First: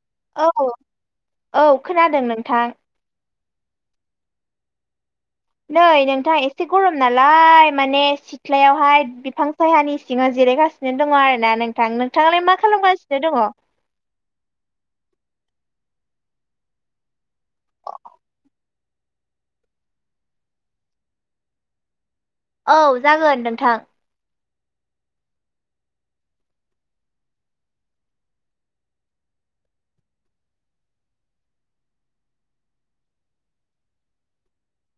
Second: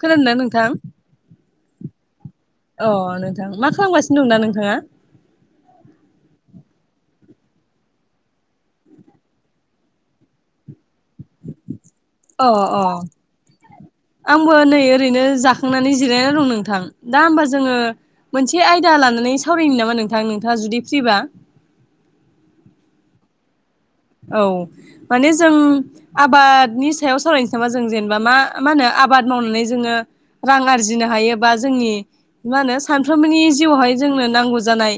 खोनादों ना औ नोंथां? औ खोनादों नों अ नोंथां मा खालामगासिनो दं दा नोंथाङा? नै नोंथां ए एसे गरम नालाय माने सिथ्लायावहाय बिफां सायानि सिङाव जिरायगासिन नो दङ आरोना नोंथां। नोंथाङालाय अ मा अ खालामगासिनो दङ? खांनानै जिरायना दं नोंथां दा होमबा जोङो एसे आयदा लानानै सावरायनो नामा नोंथां नोंथाङा जुदि फ्रिबा? औ जागोन नोंथां। औ माने जों आबादनि सायाव सावरायनोसै नामा जों जेनेबा मा मा होनो आबाद मावनानै जोङो रां आरजिनो हायोबा जोंनि मा होनो सानफ्रोमबोनि जिउआवहाय जोंनो नांगौ जानाय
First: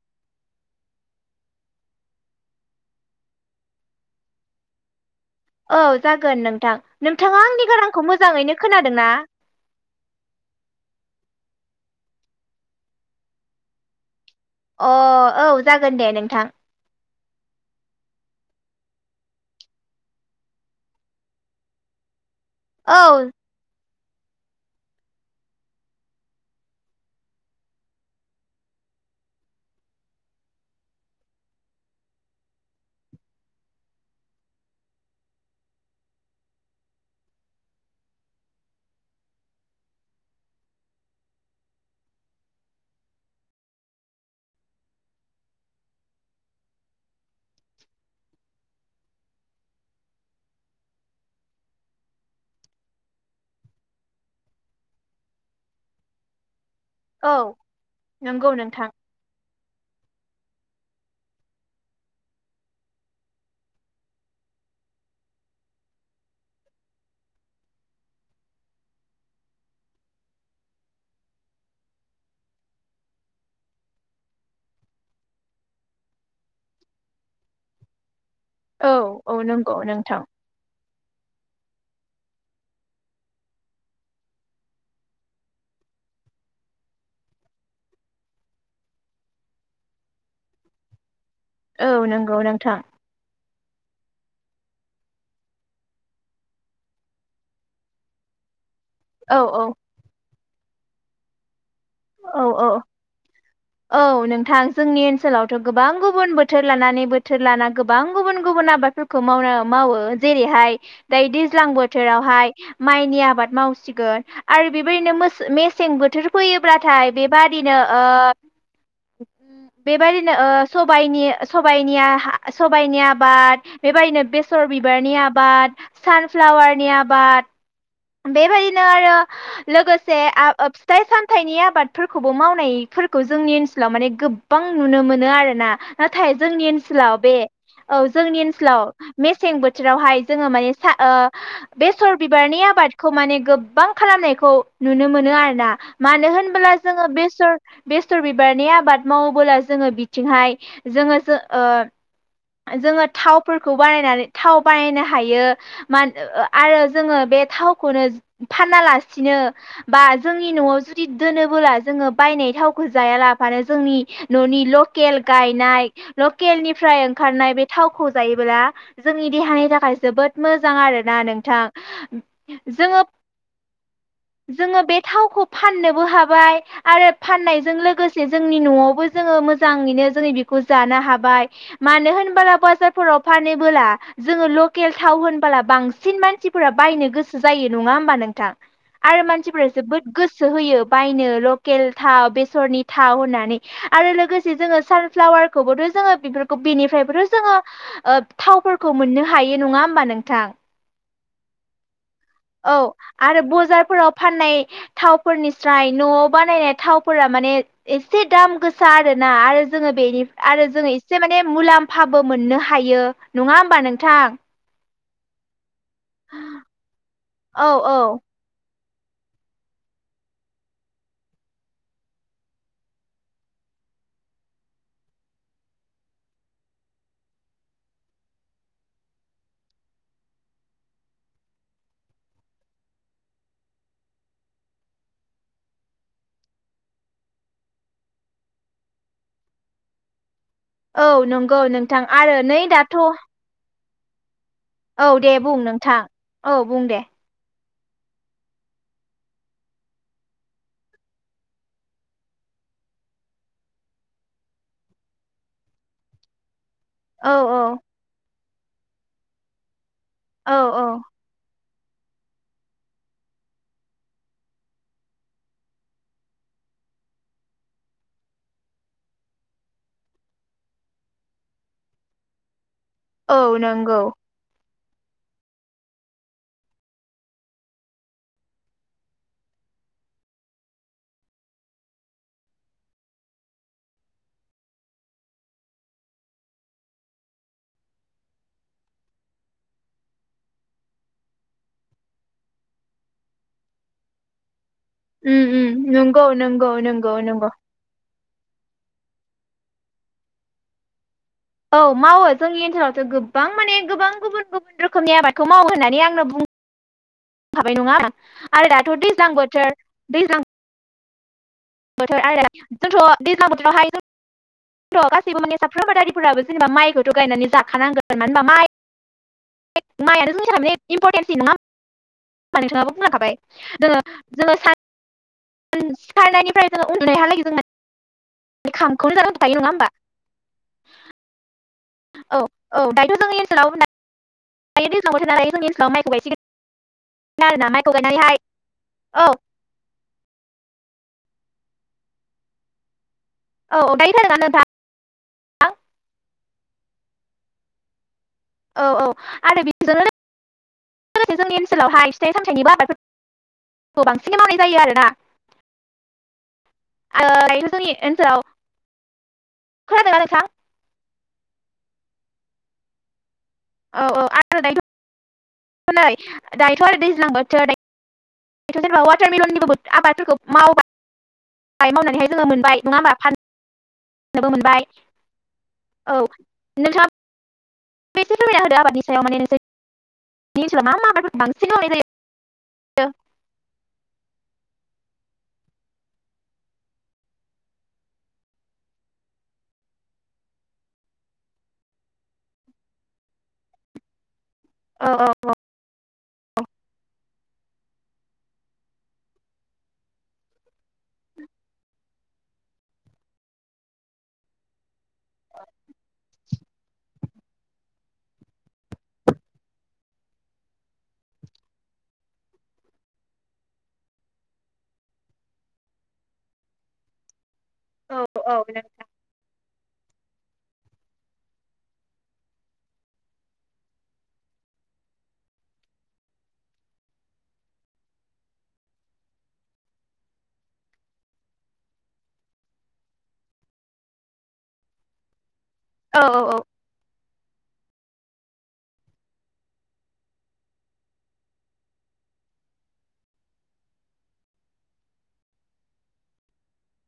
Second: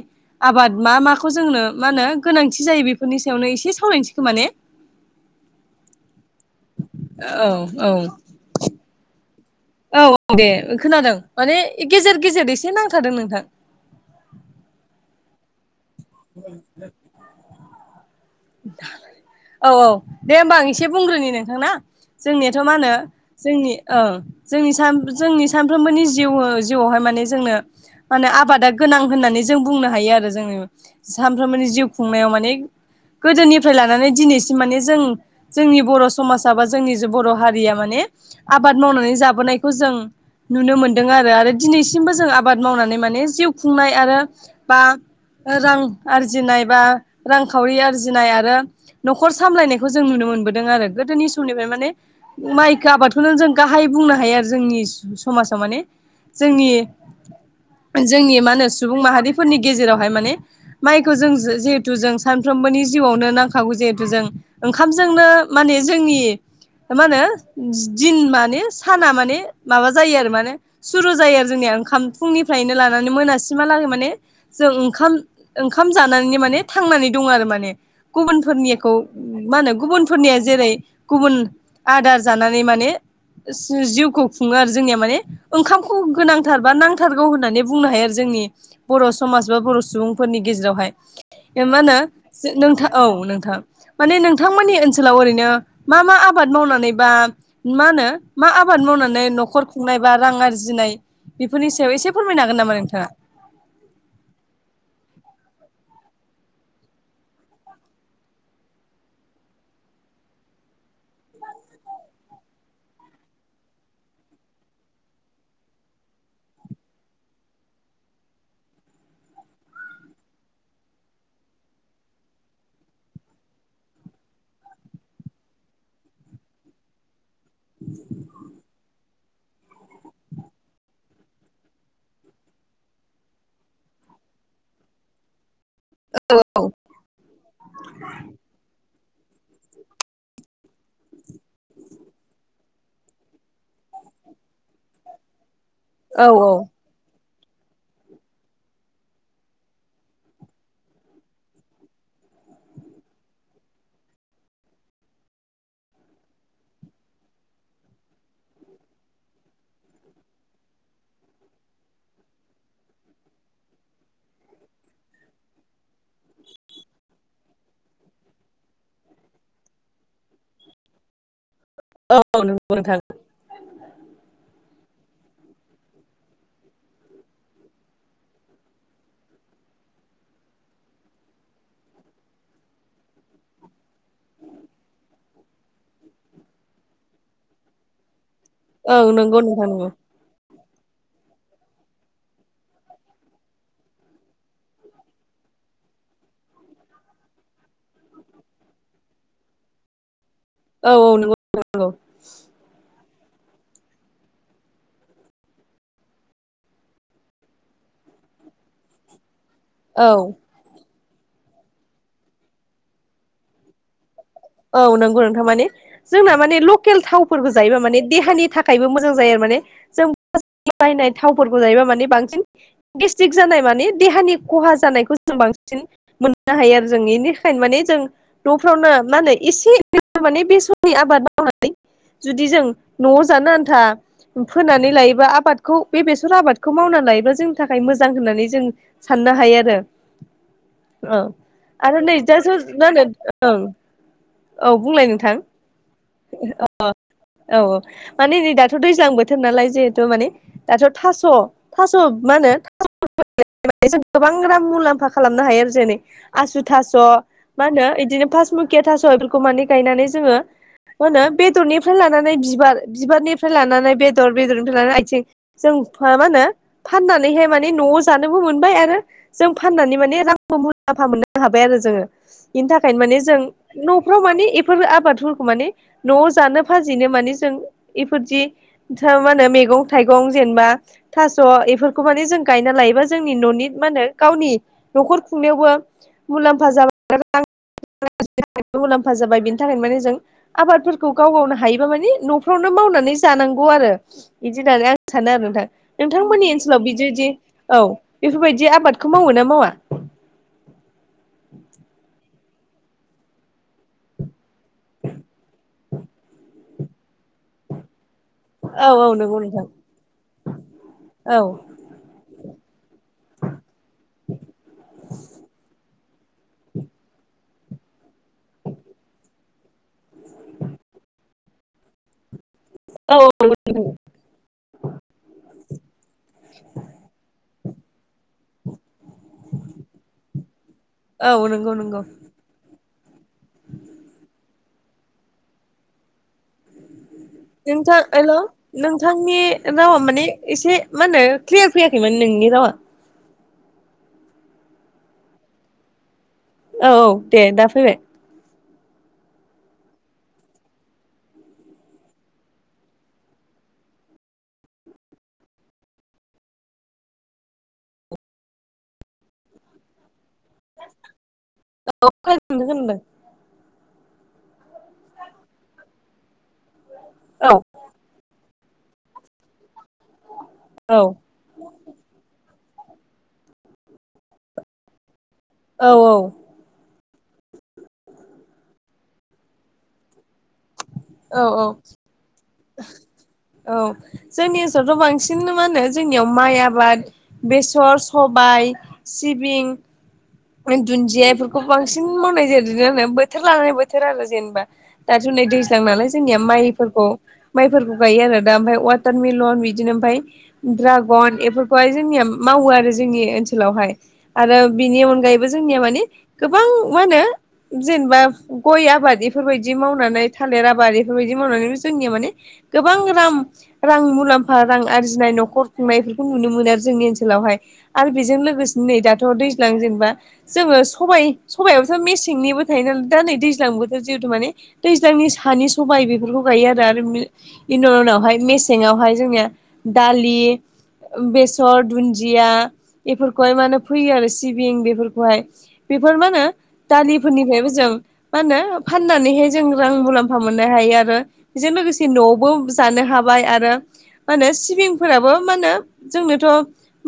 आबाद मा माखौ जोंनो मा होनो गोनांथि जायो। बेफोरनि सायावनो एसे सावरायनोसै खोमा ने। औ जागोन नोंथां नोंथाङा औ आंनि औ गारांखौ मोजाङैनो खोनादों ना। औ औ दे खोनादों माने गेजेर गेजेर एसे नांथादों नोंथां। अ औ जागोन दे नोंथां। औ औ दे होमबा आं एसे बुंग्रोनि नोंथां ना। जोंनियाथ' मा होनो औ जोंनि औ जोंनि जोंनि साम सानफ्रोमबोनि जिउ जिआवहाय माने जोंनो माने आबादा गोनां होननानै जों बुंनो हायो आरो जोङो सानफ्रोमबोनि जिउ खुंनायाव माने गोदोनिफ्राय लानानै दिनैसिम माने जों जोंनि बर' समाजा बा जोंनि जे बर' हारिया माने आबाद मावनानै जाबोनायखौ जों नुनो मोनदों आरो आरोव दिनैसिमबो जों आबाद मावनानै माने जिउ खुंनाय आरो बा रां आरजिनाय बा रांखावरि आरजिनाय आरो न'खर सामलायनायखौ जों नुनो मोनो। मोनबोदों आरो गोदोनु सम माइ आबादखौ जों गाह बुंनो हायो आरो जोंनि समाजाव माने जोंनि औ जोंनि नंगौ मा होनो नोंथां। सुबुं माहारिफोरनि गेजेराव मायखौ जों जे जिहेथु जों सानफ्रोमबोनि जिव आवनो नांखागौजिहेथु जो ओंखामजोंनो नो माने जोंनि मा होनो दिन माने साना माने माबा जायो आरो माने सुरु जायो आरो जोंनिया ओंखाम फुंनिफ्रायनो लानानै मोनाासमहालागै माने जों ओंखाम ओंखाम जानानैनो माने थांनानै दं आरो माने औ गुबुनफोरनिखौ औ मा होनो नंगौ नोंथां गुबुनफोरनिया जेरै गुबुन आदार जानानै माने जिउखौ खुङो आरो ।जोंनिया माने ओंखामखौ गोनांथार बा नांथारगौ होननानै बुंनो हायो आरो जों। बर' सुबुं समाज बा बर' सुबुंफोरनि गेजेरावहाय। मा औ होनो नंगौ नोंथां औ नोंथां। माने नोंथांमोननि ओनसोलाव ओरैनो मा मा आबाद मावनानै बा मा होनो मा आबाद? आबाद मावनानै औ न'खर खुंनाय बा रां आरजिनाय बेफोरनि सायाव एसे औ फोरमायनो हागोन औ नामा नोंथाङा? औ नोंथां जोंनि ओनसोलावथ' गोबां गुबुन बोथोर लानानै बोथोर लाना गोबां गुबुन गुबुन आबादफोरखौ माव मावो जेरैहाय- दैज्लां बोथोरावहाय माइनि आबाद मावसिगोन। आरो बेबायदिनो मेसें बोथोर फैयोब्लाथाय बेबादिनो ओ बेबायदिनो ओ सबायनि आबाद बेबायदिनो बेसर बेसर बिबारनि आबाद सानफ्लावारनि आबाद। बेबायायनो आरो लोगोसे आबाद ओ फिथाइ सामथाइनि आबादफोरखौबो मावनायफोरखौ जोंनि ओनसोलाव माने गो गोबां नुनो मोनो आरोना ।नाथाय औ जोंनि ओनसोलाव बे औ जोंनि ओनसोलाव मेसें बोथोरावहाय जोङो माने सा ओ बेसर बिबारनि आबाद खौ माने गोबां खालामनायखौ नुनो मोनो आरोना। मानो औ होनबोला जोङो बे बेसर बिबारनि आबाद मावबोला जोङो बिथिंहाय जोङो जो ओ जोङो थावफोरखौ बानायनानै थाव बानायनो हायो। मान आरो जोङो बे थाव नो फाना लासिनो बा जोंनि न'आव जुदि दोनोबोला जोङो बायनाय थावखौ जाया लाानो जोंनि न'नि लकेल गायनाय लकेलनिफ्राय ओंखारनाय बे थावखौ जायोब्ला जोंनि देहानि थाखाय जोबोद मोजां आरोना नोंथां। औ। नंगौ नोंथां जोङो जोङो बे थावखौ फाननोबो हाबाय आरो फाननायजों लोगोसे जोंनि न'आवबो जोङो मोजां माने जोङो बिदिखौ जानो हाबाय मानो होनोब्ला बाजार फोराव फानोबोला - थाव होनबोला बांसिन मानसिफोरा बायनो गोसो जायो नङा होमबा नों औ आरो नंगौ मानसिफोरा नोंथां नंगौ जोबोद गोसो होयो बायनो लकेल थाव बेसरनि थाव होननानै आरो लोगोसे जोङो सानफ्लावार बोथ' जोङो बेफोरखौ बेनिफ्रायबोथ' जोङो थावफोरखौ मोननो हायो नङा होमबा नोंथां। औ औ नंगौ। औ ।आरो बजारफोराव फाननाय थावफोरनि स्राय न'आव बानायनाय थावफोरा माने एसे दाम गोसा आरोना आरो जोङो औ बेनि आरो जोङो एसे माने मुलाम्फाबो मोननो हायो नङा होमबा नोंथां? औ नंगौ नोंथां ।माने जोंना माने लकेल थावफोरखौ औ जायोबा औ माने देहानि थाखाय थाखायबो मोजां जायो आरो ।माने जों बायनाय थावफोरखौ जायोबा माने बांसिन गेस्टिक जानाय माने देहानि खहा जानायखौ जों बांसिन सिन मोननो हायो आरो जों बेनिखायनो माने जों न'फ्रावनो मानो। एसे माने बेसनि आबाद मावनानै [unintelligible] जुदि जों न'आव जानो आन्था फोनानै लायोबा आबादखौ बे बेसर आबादखौ मावना लायोबा जोंनि थाखाय मोजां होननानै जों साननो हायो आरो। औ नंगौ आरो नोंथां नैजासो नै दाथ' [unintelligible] औं [unintelligible] औ बुंलाय नोंथां दे बुं नोंथां औ अ। बुं दे औ औ माने नै दाथ' दैज्लां बोथोर नालाय जिहेथु माने दाथ' थास' थास' मानो। गोबां रां मुलाम्फा खालामनो हायो आरो जै आसु [unintelligible] थास' औ औ माहोनो इदिनो फासमुकिया थास' इफोरखौ माने गायनानै जोङो मा औ औ होनो बे दरनिफ्राय लानानै बिबार बिबारनिफ्राय लानानै बेदर बेदरनिफ्राय लानानै आथिं जों माहोनो? फाननानैहाय माने न'आव जानोबो मोनबाय आरो जों फाननानै माने रांखौ मुलाम्फा मोननो हाबाय। आय आरो जोङो इनथाखायनो माने औ जों नंगौ न'फोराव माने एफ फोर आबादफोरखौ माने न'आव जानो फाजिनो माने जों इफोरबादि था मा‌नो मे गं थाइगं जेनबा थास' एफोरखौ माने जों गायना लायोबा जोंनि न'नि मानो गावनि। न'खर खुंनायावबो मुलाम्फा जाब मुलाम्फा जाबाय बिनि थाखायनो माने जों आबादफोरखौ गाव गावनो हायोबा मानिे न'फ्रावनो मावनानै जा नांगौ आरो बिदि होननानै आं सानो आरो उम नोंथां उम नंगौ नोंथांमोननि नंगौ ओनसोलाव नंगौ बिदिदि नंगौ औ बेफोरबायदि आबाद खौ मावो ना मावा? औ मावो जोंनि ओनसोलावथ' गोबां माने गोबां गुबुन गुबुन रोखोमनि आबादखौ मावो होननानै आंनो बुङ [inaudible] [unintelligible] खाबाय नङा आरो औ दाथ' औ दैज्लां बोथोर दैज्लां। औ। थ' आरो जोंथ' दैज्ला बोथोरावहाय [unintelligible] थ' गासैबो माने साफ्रोम आबादारिफोराबो जेनेबा माइखौथ' गायनानै जाखानांगोन मानो होनबा माइ माइआ [unintelligible] नो जों स इम्परटेन्स नामा ानिाबा बुंना औ थाबाय दङो जोङो सान [unintelligible] सिखारनायनिफ्राय जों उनदुनायहालागै जोंना खामखौनो जानानै थायो नङा होमबा [unintelligible] औ [unintelligible] औ [inaudible] औ दायोथ' जोंनि ओनसोलाव दायो दैज्लां बोथोरनालाय जोंनि ओनोलाव माइखौ गायसिगोन। आरोना माइखौ नोंथां एल' गायनानैहाय औ नोंथांनि रावा माने एसे मा होनो क्लियार फैयाखैमोन नोंनि रावा। औ दायो‌ फैदोंना नोंथां आं औ औ दे दा फैबाय औ औ आरो बिदिल [unintelligible] लोगोसे जोंनि ओनसोलावहाय फिथाइ सामथाइनिबो आबादफोर खौ बांसिनै मावनाय जायो आरोना ओ दायोथ' जोंनि ओनसोलाव खोनादोंना नोंथां? [unintelligible] [inaudible] औ औ आरो दायथ' नै दायथ' आरो दैज्लां औ बोथोर बेथ' जेनेबा वाटारमलननिबो आबादफोरखौ औ मावबाय मावनानैहाय जोङो मोनबाय। नङा होमबा फान नोबो मोनबाय औ नोंसा एसे फोरमायना ना होदो आबादनि सायाव माने नोंसोरनि ओनसोलाव मा मा आबादफोर औ औ बांसिन मावनाय जायो औ जोंनि ओ बथ' बांसिन मा होनो जोंनियाव माइ आबाद बेसर सबाय सिबिं दुन्दिया इफोरखौ बांसिन मावनाय ज जादों बोथोर लानाय बोथोर आरो जेनबा औ दा जुनै दैज्लां नालाय जोंनिया माइफोरखौ। माइफोरखौ गायो आरो दा ओमफाय वाटारमेलन बिदिनो ओफाय ड्रागन एफोरखौहाय जोंनिया मा मावो आरो जोंनि ओनसोलावहाय आरो बिनि अन अनगायैबो जोंनिया माने गोबां मा होनो जेनेबा गय आबाद इफोरबायदि मावनानै थालिर आबाद इफोरबायदि मावनानै जोंनिया माने गोबां रां रां मुलाम्फा रां आरजिनाय न'खर खुंनायफोरखौ नुनो मोनो आरो जोंनि ओनसोलावहाय आरो औ बेजों औ नों लोगोसे नै दाथ' दैज्लां जेन जोङो सबाय सबायावथ' मेसेंनिबो थायो नालाय दा नै दैज्लां बोथोर जिहेथु माने दैज्लांनि बे सानि सबाय बेफोरखौ गायो आरो बेनि उनावहाय मेसेङावहाय जोंनिया दालि लि बेसर दुनदिया बेफोरखौहाय मानि फोयो आरो सिबिं बेफोर बेफोर औ मा होनो दालि फोरनिफ्रायबो जों मा होनो फाननानैहाय जों रां मुलाम्फा मोननो हायो आरो बेजों लोगोसे यावबो जानो हाबाय आरो माहोनो सिबिंफोराबो मा होनो जोंनोथ'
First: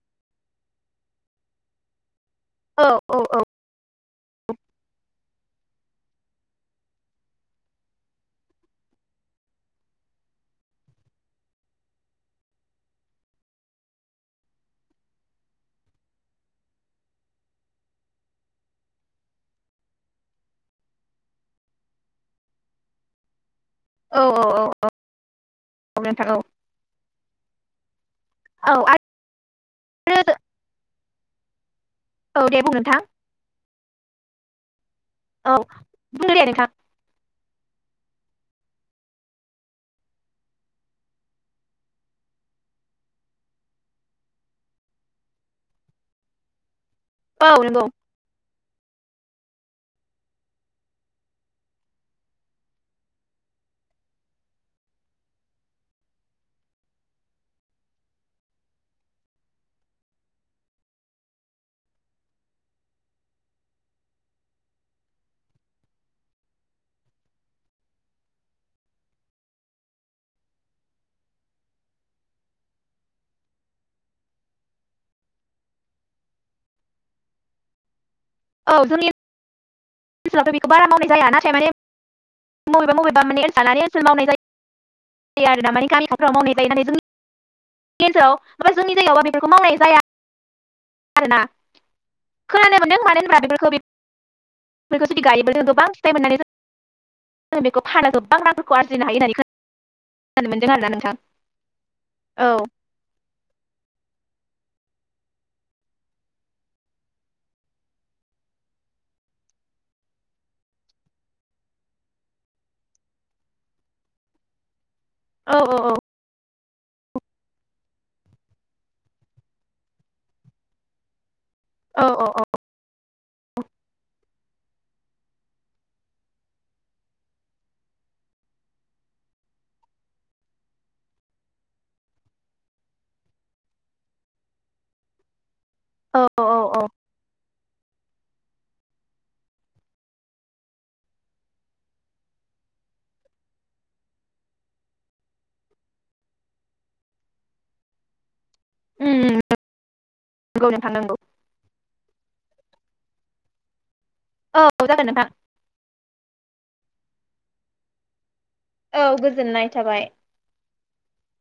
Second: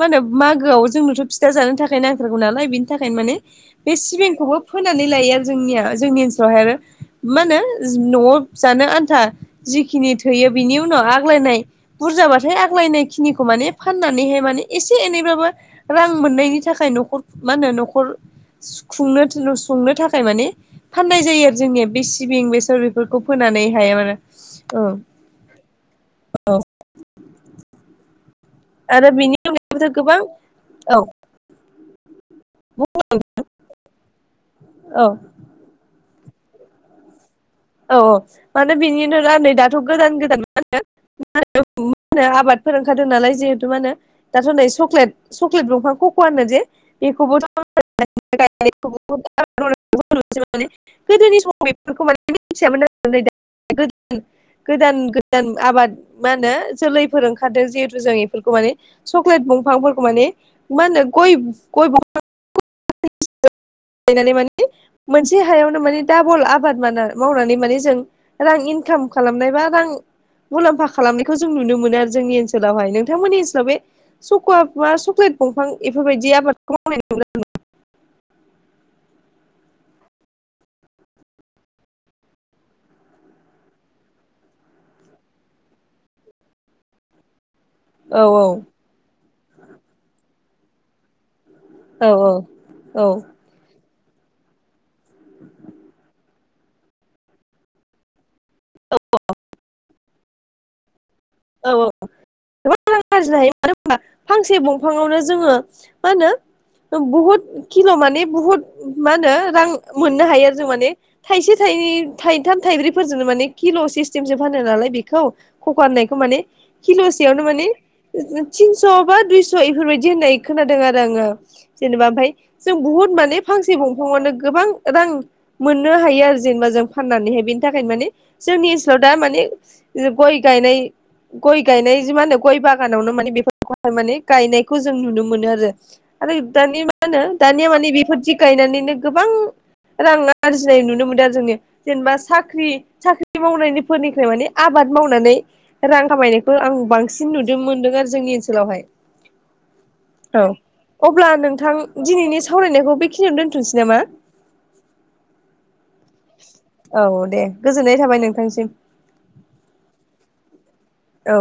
मा होनो मागोआव जोंनोथ' फिथा जानो थाखाय नांथारगौ नालाय औ बेनि थाखायनो माने बे सिबिंखौबो फोनानै लायो आरो जोंनिया जोंनि ओनसोलावहाय आरो मा होनो न'आव जानो आन्था जिखिनि थैयो बिनि उनाव आग्लायनाय बुरजाबाथाय आग्लायनाय खिनिखौ माने फाननानैहाय मान एसे एनैब्लाबो रां मोननायनि थाखाय न'खर मा होनो न'खर खुंनो संनो थाखाय माने फाननाय जायो आरो जोंनिया बे सिबिं बेसर बेफोरखौ फोनानै थाया मान औ औ। औ आरो बेनि अनगायैबोथ' गोबां आरो औ औ दे बुं नोंथां। औ बुंदे नोंथां। औ औ माने बिनिनो नै दा दाथ' गोदान गोदान मा होनो मा होन मा होनो आबादफोर ओंखारदों नालाय जिहेथु मा होनो दाथ' नै सक्लेट सक्लेट दंफां कक'आ होनो जे औ नंगौ। मे गोदोनि समाव बेफोरखौ माने मिनथियामोन आरो [unintelligible] गोदान गोदान आबाद मा होनो जोलैफोर ओंखारदों जिहेथु जों बेफोरखौ माने चक्लेट बिंफांफोरखौ माने मा होनो गय गय [unintelligible] नानै मानि मोनसे हायावनो माने डाबल आबाद मावनानै माने जों रां इनकाम खालामनाय बा रां मुलाम्फा खालामनायखौ जों नुनो मोनो आरो जोंनि ओनसोलावहाय। नोंथांमोननि ओनसोलाव बे सक'वा मा सक्लेट दंफां बेफोरबायदि आबादखौ मावनाय [unintelligible] औ जों ओन्सोलावथ' बेखौ बारा मावनाय जाया नाथाय माने बबेबा बबेबा माने ओन्सोल लानानै ओन्सोल मावनाय जायो। [unintelligible] हनसाव औ ओमफ्राय जोंनि जायगायावबा बेफोरखौ मावनाय जाया आरोना। औ खोनानाय मोनदों औ मानो होनबा बेफोरखौ बेखौ जुदि गायोब्ला [unintelligible] ज बेखौ फाना गोबां रांफोरखौ आरजिनो हायो होननानै खोन खोनानो मोनदों आरोना नोंथां। औ औ। औ गोबां रां आरजिनो हायो मानो होना फांसे दंफाङावनो जोङो मा होनो बुहुद किल' माने बुहुत मा होनो रां मोननो हायो आरो जों माने थायसे थाइ थाइथाम थाइब्रैफोरजों माने किल' सिस्टेमसो फानो नालाय बे खौ औ औ खखा' औ होननायखौ माने खिल'सेयावनो माने थिनस' बा दुइस' इफोरबायदि होननाय खोनादों आरो आङो औ जेनेबा ओमफ्राय जों बुहुत माने फांसे दंफाङावनो गोबां रां मोननो हायो आरो जेनेबा जों फाननानैहाय बेनि थाखायनो माने जोंनि ओनसोलाव दा माने गय गायनाय गय गायनाय जे मा होनो गय बाग बागानावनो माने बेफोरखौहाय माने गायनायखौ जों नुनो मोनो आरो। आरो औ औ दानि औ मा होनो दानिया मानि बेफोरदि गायनानैनो गोबां रां आरजिनाय नुनो मोनदों आरो जोङो जेनेबा साख्रि साख्रि मावनायनिफोरनिफ्राय माने आबाद मावनानै रां खामायनायखौ आं बांसिन नुनो मोनदों आरो जोंनि ओनोल औ नंगौ नोंथां नंगौ अब्ला नोंथां दिनैनि स सावरायनायखौ बेखिनियाव दोनथ'नोसै नामा?? औ जागोन नोंथां। औ दे गोजोननाय थाबाय नोंथांनिसिम। औ गोजोननाय थाबाय। औ।